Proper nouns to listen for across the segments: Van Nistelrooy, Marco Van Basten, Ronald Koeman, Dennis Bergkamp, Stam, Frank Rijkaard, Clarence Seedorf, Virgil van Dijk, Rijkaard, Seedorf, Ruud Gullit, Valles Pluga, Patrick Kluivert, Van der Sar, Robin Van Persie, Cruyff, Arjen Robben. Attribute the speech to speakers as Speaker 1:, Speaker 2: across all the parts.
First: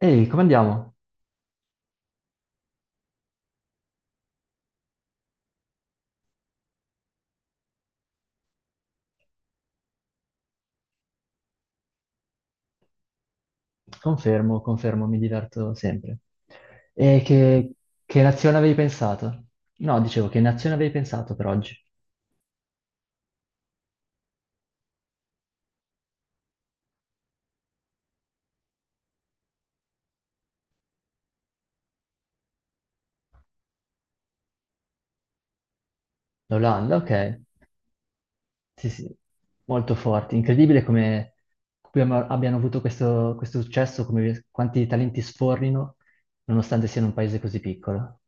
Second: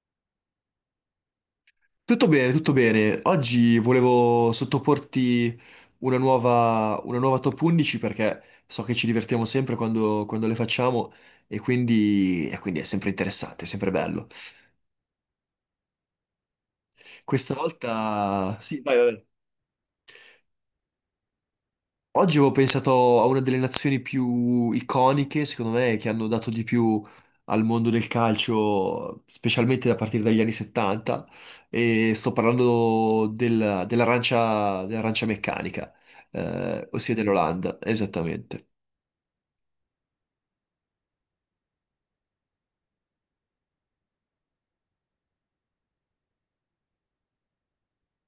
Speaker 1: Ehi, come andiamo?
Speaker 2: Tutto bene, tutto bene. Oggi volevo sottoporti una nuova top 11 perché so che ci divertiamo sempre quando le facciamo e quindi è sempre interessante, è sempre bello.
Speaker 1: Confermo, confermo, mi diverto sempre. E
Speaker 2: Questa
Speaker 1: che nazione
Speaker 2: volta...
Speaker 1: avevi
Speaker 2: Sì, vai, vai.
Speaker 1: pensato? No, dicevo, che nazione avevi pensato per oggi?
Speaker 2: Oggi avevo pensato a una delle nazioni più iconiche, secondo me, che hanno dato di più al mondo del calcio, specialmente a partire dagli anni 70, e sto parlando dell'arancia meccanica,
Speaker 1: L'Olanda, ok.
Speaker 2: ossia dell'Olanda, esattamente.
Speaker 1: Sì, sì, molto forti. Incredibile come abbiano avuto questo successo, come quanti talenti sfornino, nonostante siano un paese così piccolo.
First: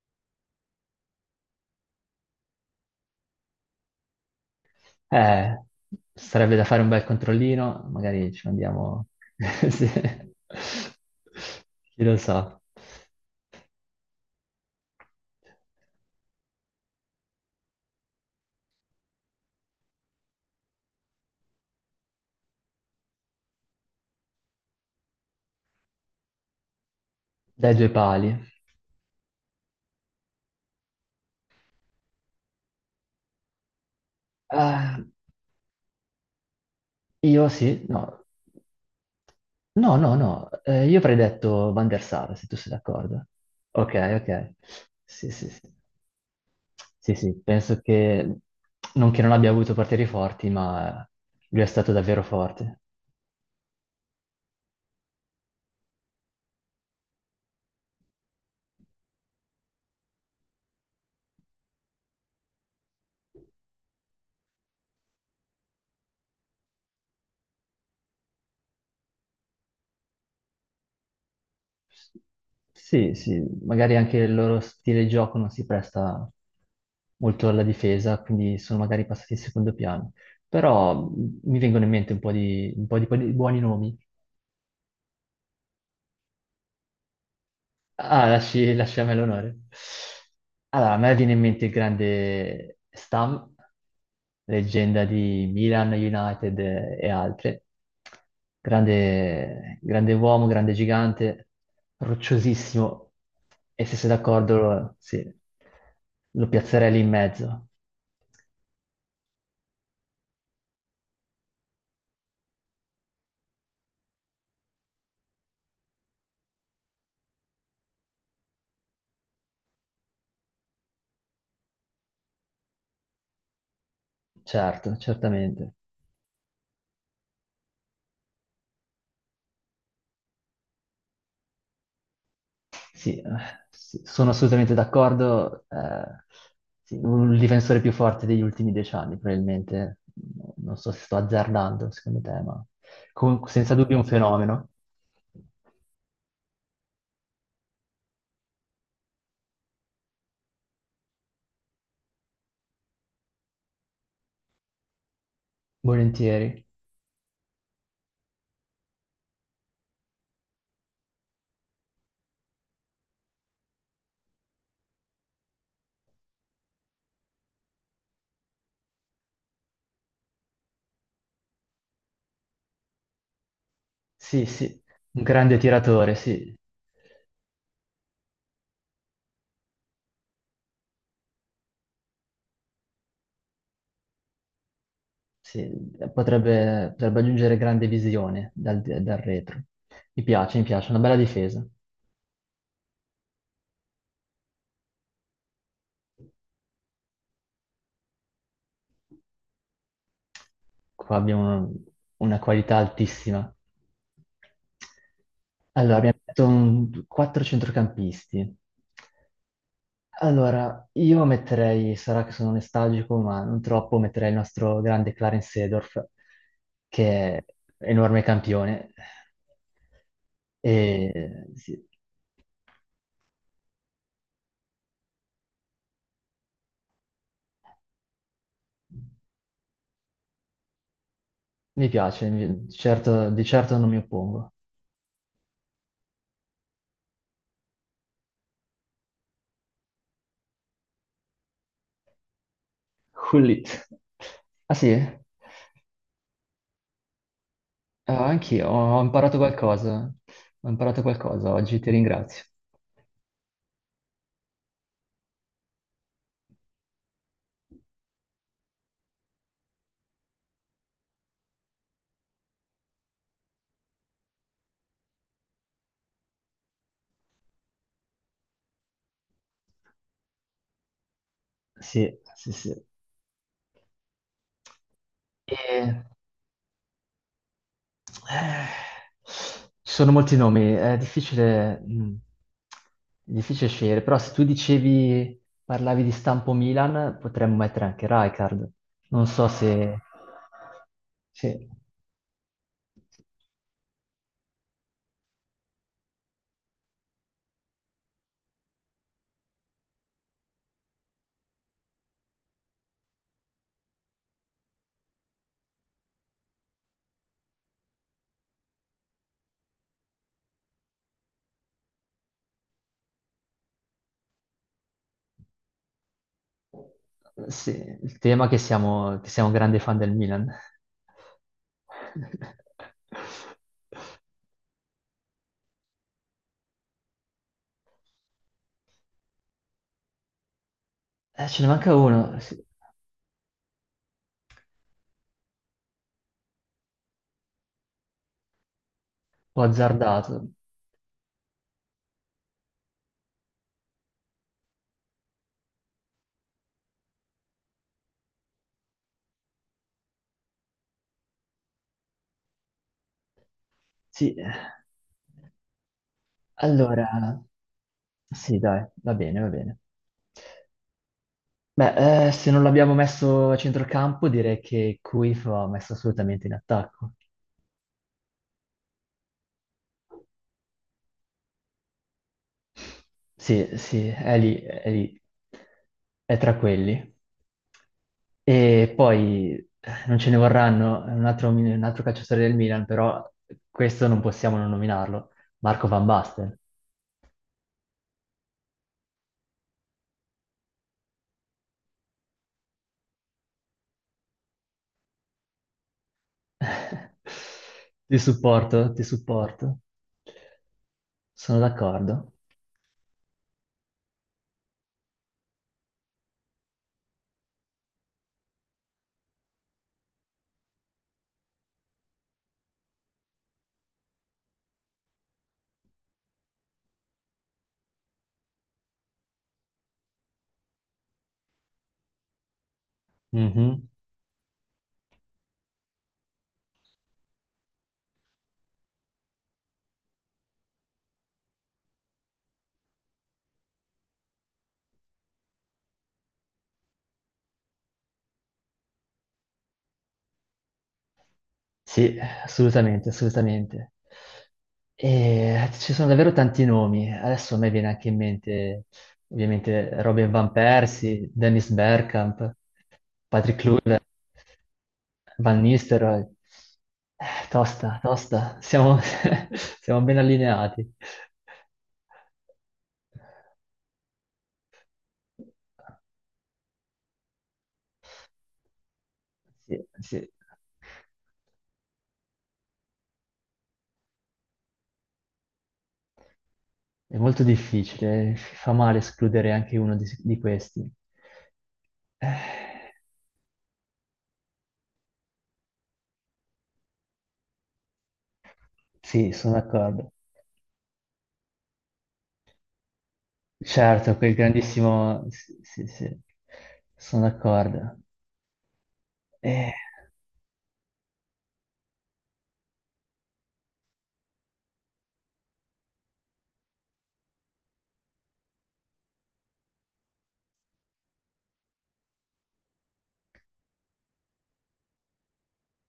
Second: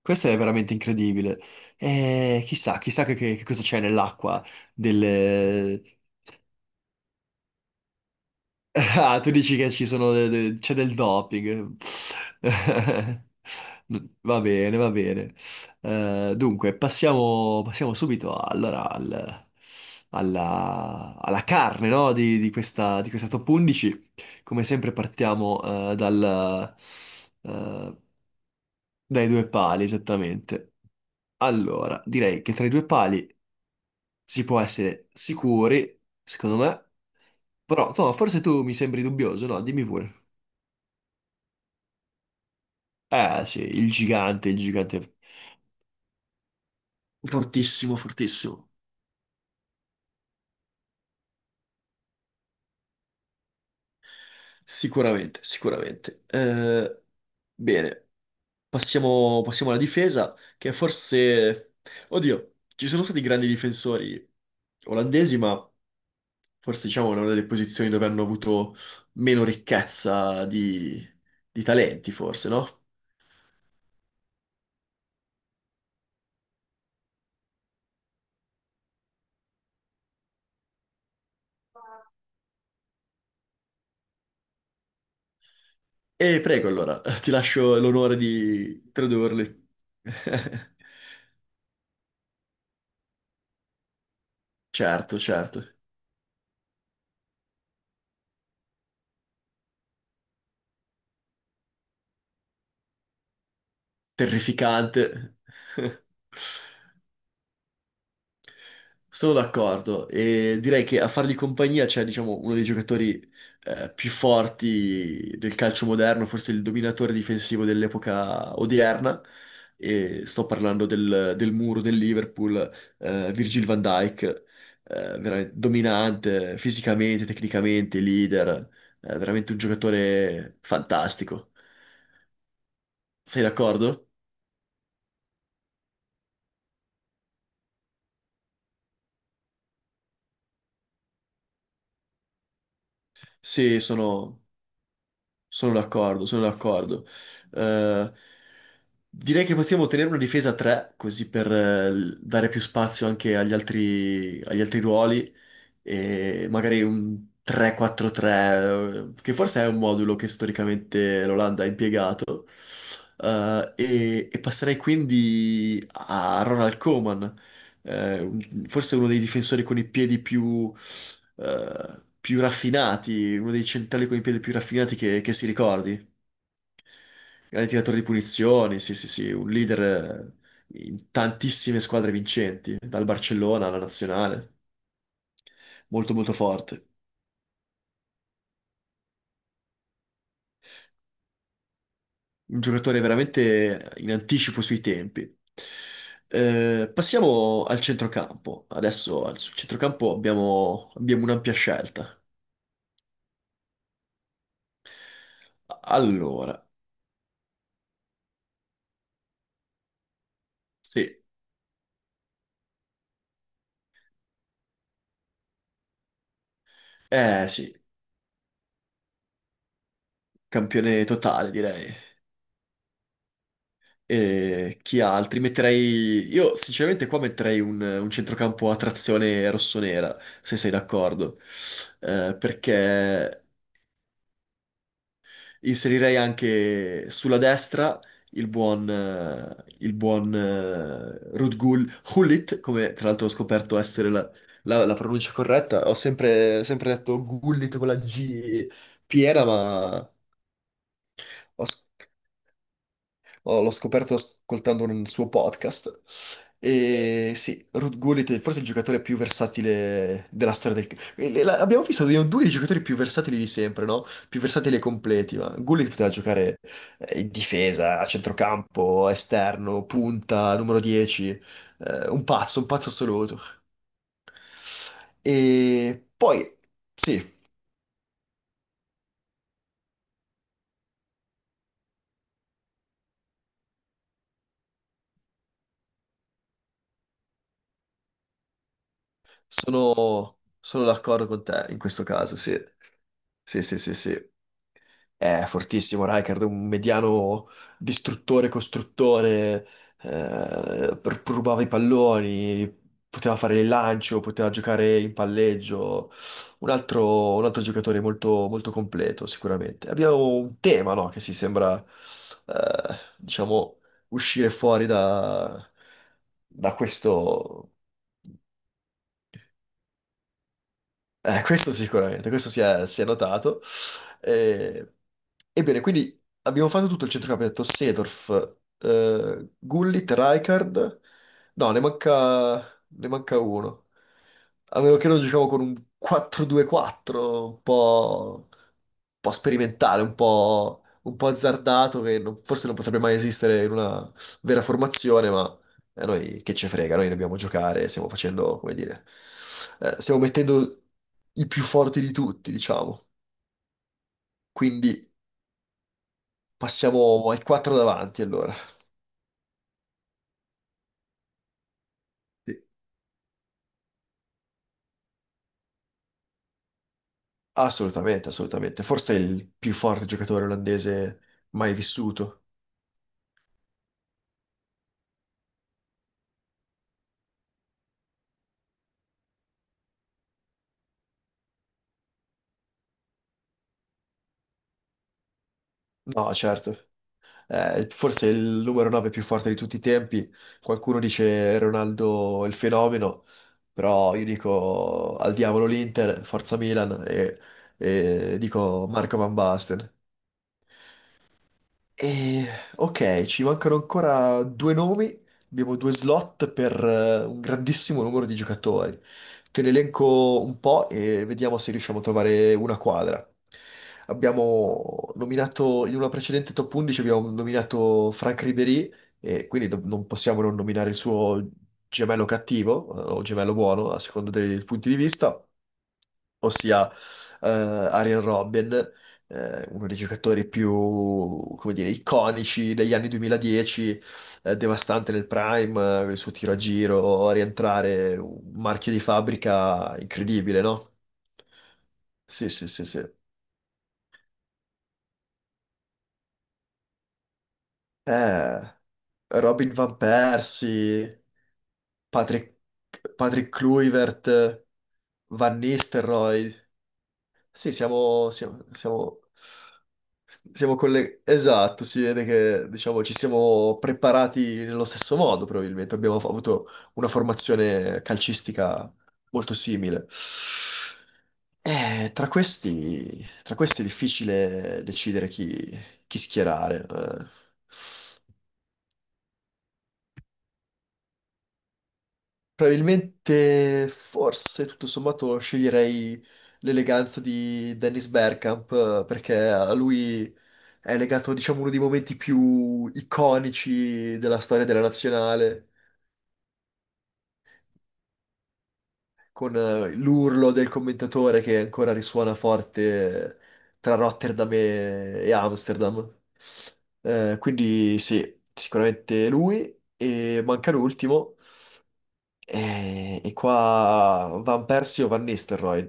Speaker 2: Questo è veramente incredibile. E chissà, chissà che cosa c'è nell'acqua.
Speaker 1: Eh, Sarebbe da fare un bel controllino, magari ci mandiamo.
Speaker 2: Ah, tu dici che
Speaker 1: Sì.
Speaker 2: ci sono c'è del doping.
Speaker 1: Chi lo sa.
Speaker 2: Va bene, va bene. Dunque, passiamo subito allora alla carne, no, di questa top 11. Come sempre partiamo
Speaker 1: Dai due
Speaker 2: eh,
Speaker 1: pali.
Speaker 2: dai due pali, esattamente. Allora, direi che tra i due pali si può
Speaker 1: Ah,
Speaker 2: essere sicuri, secondo me.
Speaker 1: io sì,
Speaker 2: Però,
Speaker 1: no.
Speaker 2: no, forse tu mi sembri dubbioso, no? Dimmi
Speaker 1: No,
Speaker 2: pure.
Speaker 1: no, no. Io avrei detto Van der Sar, se tu sei d'accordo.
Speaker 2: Eh sì, il
Speaker 1: Ok,
Speaker 2: gigante,
Speaker 1: ok.
Speaker 2: il gigante.
Speaker 1: Sì, sì, sì. Sì, sì, penso
Speaker 2: Fortissimo, fortissimo.
Speaker 1: che non abbia avuto portieri forti, ma lui è stato davvero forte.
Speaker 2: Sicuramente, sicuramente. Bene, passiamo alla difesa, che forse... Oddio, ci sono stati grandi difensori olandesi, ma forse diciamo è una delle posizioni dove hanno avuto meno ricchezza di talenti, forse, no?
Speaker 1: Sì, sì, magari anche il loro stile di gioco non si presta molto alla difesa, quindi sono magari passati in secondo piano. Però mi vengono in mente un po' di buoni nomi.
Speaker 2: E prego allora, ti lascio l'onore
Speaker 1: Ah, lasci,
Speaker 2: di
Speaker 1: lasci a me l'onore.
Speaker 2: tradurli.
Speaker 1: Allora, a me viene in mente il grande Stam, leggenda
Speaker 2: Certo,
Speaker 1: di
Speaker 2: certo.
Speaker 1: Milan, United e altre. Grande, grande uomo, grande gigante, rocciosissimo. E se sei d'accordo, sì,
Speaker 2: Terrificante.
Speaker 1: lo piazzerei lì in mezzo.
Speaker 2: Sono d'accordo e direi che a fargli compagnia c'è, diciamo, uno dei giocatori più forti del calcio moderno, forse il dominatore difensivo dell'epoca odierna. E sto parlando del muro del Liverpool, Virgil van Dijk,
Speaker 1: Certo,
Speaker 2: veramente
Speaker 1: certamente.
Speaker 2: dominante fisicamente, tecnicamente, leader, veramente un giocatore fantastico.
Speaker 1: Sì,
Speaker 2: Sei
Speaker 1: sì,
Speaker 2: d'accordo?
Speaker 1: sono assolutamente d'accordo. Sì, un difensore più forte degli ultimi 10 anni, probabilmente. Non so se sto azzardando, secondo te, ma comunque senza
Speaker 2: Sì,
Speaker 1: dubbio un
Speaker 2: sono
Speaker 1: fenomeno.
Speaker 2: Sono d'accordo, sono d'accordo. Eh, Direi che possiamo tenere una difesa a 3, così per dare più spazio anche agli altri ruoli e
Speaker 1: Volentieri.
Speaker 2: magari un 3-4-3, che forse è un modulo che storicamente l'Olanda ha impiegato, e passerei quindi a Ronald Koeman, forse uno dei difensori con i piedi più, più raffinati, uno dei centrali con i piedi
Speaker 1: Sì,
Speaker 2: più
Speaker 1: sì,
Speaker 2: raffinati che,
Speaker 1: un
Speaker 2: che si
Speaker 1: grande tiratore,
Speaker 2: ricordi.
Speaker 1: sì,
Speaker 2: Grande tiratore di punizioni, sì, sì, sì, un leader in tantissime squadre vincenti, dal Barcellona alla nazionale,
Speaker 1: sì.
Speaker 2: molto molto forte.
Speaker 1: Potrebbe aggiungere grande visione dal retro. Mi piace, una bella difesa.
Speaker 2: Un giocatore veramente in anticipo sui tempi. Passiamo al centrocampo. Adesso sul centrocampo abbiamo,
Speaker 1: Qua
Speaker 2: abbiamo un'ampia
Speaker 1: abbiamo
Speaker 2: scelta.
Speaker 1: una qualità altissima. Allora, abbiamo detto
Speaker 2: Allora,
Speaker 1: quattro centrocampisti. Allora,
Speaker 2: sì,
Speaker 1: io metterei, sarà che sono nostalgico, ma non troppo, metterei il nostro grande Clarence Seedorf, che è
Speaker 2: eh sì,
Speaker 1: enorme campione.
Speaker 2: campione
Speaker 1: E
Speaker 2: totale
Speaker 1: sì,
Speaker 2: direi. E chi altri? Metterei. Io sinceramente qua metterei un centrocampo a trazione rossonera, se sei d'accordo.
Speaker 1: mi piace,
Speaker 2: Perché
Speaker 1: di certo non mi oppongo.
Speaker 2: inserirei anche sulla destra il buon Rudgul Hullit, come tra l'altro ho scoperto
Speaker 1: Hullit.
Speaker 2: essere la,
Speaker 1: Ah
Speaker 2: la-
Speaker 1: sì?
Speaker 2: la pronuncia corretta. Ho sempre, sempre detto Gullit con la
Speaker 1: Ah,
Speaker 2: G
Speaker 1: anch'io, ho imparato
Speaker 2: piena,
Speaker 1: qualcosa. Ho imparato qualcosa
Speaker 2: ho,
Speaker 1: oggi, ti ringrazio.
Speaker 2: Oh, l'ho scoperto ascoltando un suo podcast. E sì, Ruud Gullit è forse il giocatore più versatile della storia del... Abbiamo visto due dei giocatori più versatili di sempre, no? Più versatili e completi, ma Gullit poteva giocare in difesa, a centrocampo, esterno, punta, numero 10.
Speaker 1: Sì,
Speaker 2: Un
Speaker 1: sì,
Speaker 2: pazzo, un
Speaker 1: sì.
Speaker 2: pazzo assoluto.
Speaker 1: E,
Speaker 2: E poi, sì,
Speaker 1: eh, Ci sono molti nomi, è difficile scegliere, però se tu dicevi, parlavi di stampo Milan, potremmo mettere anche Rijkaard. Non so se.
Speaker 2: sono d'accordo con te
Speaker 1: Sì,
Speaker 2: in questo caso, sì. Sì, sì, sì, sì. È fortissimo Rijkaard, un mediano distruttore, costruttore, rubava i palloni, poteva fare il lancio, poteva giocare in palleggio, un altro giocatore molto, molto completo sicuramente. Abbiamo un tema, no, che si sembra, diciamo, uscire fuori da
Speaker 1: sì,
Speaker 2: questo...
Speaker 1: il tema è che siamo grandi fan del Milan.
Speaker 2: Questo sicuramente, questo si è notato. Eh, Ebbene, quindi abbiamo fatto tutto il centrocampo, abbiamo detto Seedorf, Gullit, Rijkaard.
Speaker 1: Ce ne
Speaker 2: No, ne
Speaker 1: manca uno,
Speaker 2: manca,
Speaker 1: sì,
Speaker 2: ne manca uno. A meno che non giochiamo con un 4-2-4, un po'
Speaker 1: ho
Speaker 2: sperimentale, un
Speaker 1: azzardato.
Speaker 2: po', un po' azzardato, che forse non potrebbe mai esistere in una vera formazione, ma a noi che ci frega, noi dobbiamo giocare, stiamo facendo, come dire, stiamo mettendo i più forti di tutti, diciamo.
Speaker 1: Sì,
Speaker 2: Quindi
Speaker 1: allora,
Speaker 2: passiamo ai quattro davanti, allora.
Speaker 1: sì, dai, va bene, va bene. Beh, se
Speaker 2: Sì.
Speaker 1: non l'abbiamo messo a centrocampo, direi che Cruyff va messo assolutamente in attacco.
Speaker 2: Assolutamente, assolutamente. Forse è il più forte giocatore olandese mai vissuto.
Speaker 1: Sì, sì, è lì, è lì, è tra quelli. E poi non ce ne vorranno, è un altro calciatore del Milan, però questo non possiamo non nominarlo, Marco Van
Speaker 2: No,
Speaker 1: Basten.
Speaker 2: certo. Forse il numero 9 più forte di tutti i tempi. Qualcuno dice Ronaldo è il fenomeno, però io dico al diavolo l'Inter, forza Milan e, e dico
Speaker 1: Ti
Speaker 2: Marco Van
Speaker 1: supporto,
Speaker 2: Basten.
Speaker 1: sono d'accordo.
Speaker 2: E, ok, ci mancano ancora due nomi, abbiamo due slot per un grandissimo numero di giocatori. Te ne elenco un po' e vediamo se riusciamo a trovare una quadra. Abbiamo nominato, in una precedente top 11 abbiamo nominato Franck Ribéry e quindi non possiamo non nominare il suo gemello cattivo o gemello
Speaker 1: Mhm.
Speaker 2: buono, a seconda dei punti di vista, ossia Arjen Robben, uno dei giocatori più, come dire, iconici degli anni 2010, devastante nel prime, il suo tiro a giro, a rientrare, un marchio di fabbrica incredibile, no?
Speaker 1: Sì,
Speaker 2: Sì, sì, sì, sì.
Speaker 1: assolutamente, assolutamente. E ci sono davvero tanti nomi. Adesso a me viene anche in
Speaker 2: Eh,
Speaker 1: mente,
Speaker 2: Robin Van
Speaker 1: ovviamente, Robin Van
Speaker 2: Persie,
Speaker 1: Persie, Dennis Bergkamp,
Speaker 2: Patrick, Patrick
Speaker 1: Patrick Kluivert,
Speaker 2: Kluivert, Van
Speaker 1: Van Nistelrooy.
Speaker 2: Nistelrooy. Sì,
Speaker 1: Tosta, tosta, siamo, siamo ben allineati.
Speaker 2: esatto, si vede che diciamo, ci siamo preparati nello stesso modo, probabilmente. Abbiamo avuto una formazione calcistica molto
Speaker 1: Sì,
Speaker 2: simile.
Speaker 1: sì.
Speaker 2: Tra questi è difficile decidere chi schierare.
Speaker 1: È
Speaker 2: eh.
Speaker 1: molto difficile, fa male escludere anche uno di questi. Eh,
Speaker 2: Probabilmente, forse tutto sommato sceglierei l'eleganza di Dennis Bergkamp
Speaker 1: sì,
Speaker 2: perché
Speaker 1: sono
Speaker 2: a
Speaker 1: d'accordo.
Speaker 2: lui è legato, diciamo, uno dei momenti più
Speaker 1: Certo,
Speaker 2: iconici
Speaker 1: quel
Speaker 2: della storia della
Speaker 1: grandissimo. Sì,
Speaker 2: nazionale,
Speaker 1: sì, sì, sono d'accordo.
Speaker 2: con
Speaker 1: Eh.
Speaker 2: l'urlo del commentatore che ancora risuona forte tra Rotterdam e Amsterdam. Quindi sì, sicuramente lui e manca l'ultimo. Qua Van Persie o Van Nistelrooy?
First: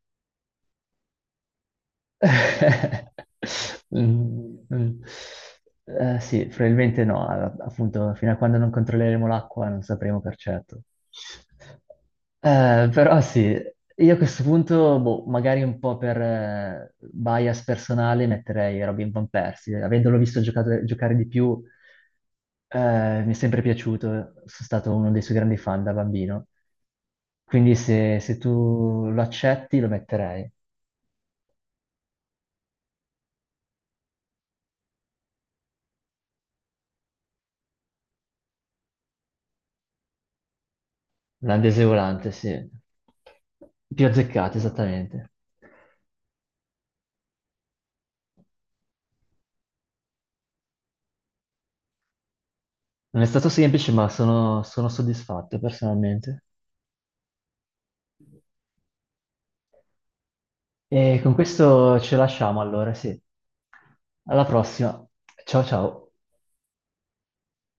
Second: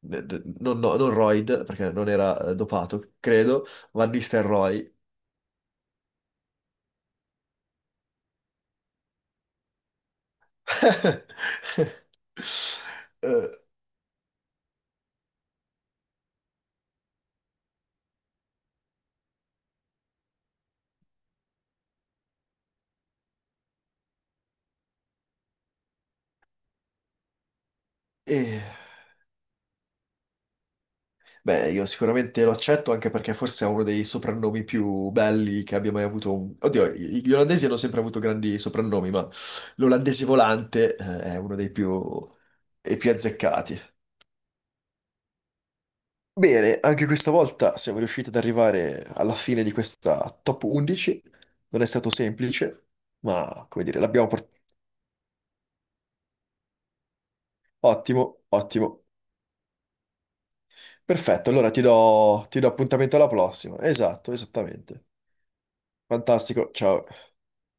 Speaker 2: Non, no, non Royd, perché non era dopato, credo. Van
Speaker 1: Mm,
Speaker 2: Nistelrooy.
Speaker 1: mm. Sì, probabilmente no, appunto, fino a quando non controlleremo l'acqua non sapremo per certo. Però
Speaker 2: Eh,
Speaker 1: sì, io a questo punto, boh, magari un po' per bias personale metterei Robin Van Persie, avendolo visto giocare di più, mi è sempre piaciuto, sono stato uno dei suoi grandi fan da bambino, quindi se
Speaker 2: e-
Speaker 1: tu lo accetti lo metterei.
Speaker 2: Beh, io sicuramente lo accetto anche perché forse è uno dei soprannomi più belli che abbia mai avuto. Oddio, gli olandesi hanno sempre avuto grandi soprannomi, ma l'olandese volante, è uno
Speaker 1: La Deseolante, sì.
Speaker 2: dei più azzeccati.
Speaker 1: Più azzeccata, esattamente.
Speaker 2: Bene, anche questa volta siamo riusciti ad arrivare alla fine di questa top 11. Non è stato semplice,
Speaker 1: Non è stato
Speaker 2: ma come
Speaker 1: semplice,
Speaker 2: dire,
Speaker 1: ma
Speaker 2: l'abbiamo portata.
Speaker 1: sono soddisfatto personalmente.
Speaker 2: Ottimo, ottimo.
Speaker 1: E con
Speaker 2: Perfetto, allora ti
Speaker 1: questo ce
Speaker 2: do,
Speaker 1: lasciamo
Speaker 2: ti do
Speaker 1: allora,
Speaker 2: appuntamento
Speaker 1: sì.
Speaker 2: alla prossima. Esatto,
Speaker 1: Alla prossima.
Speaker 2: esattamente.
Speaker 1: Ciao ciao.
Speaker 2: Fantastico, ciao.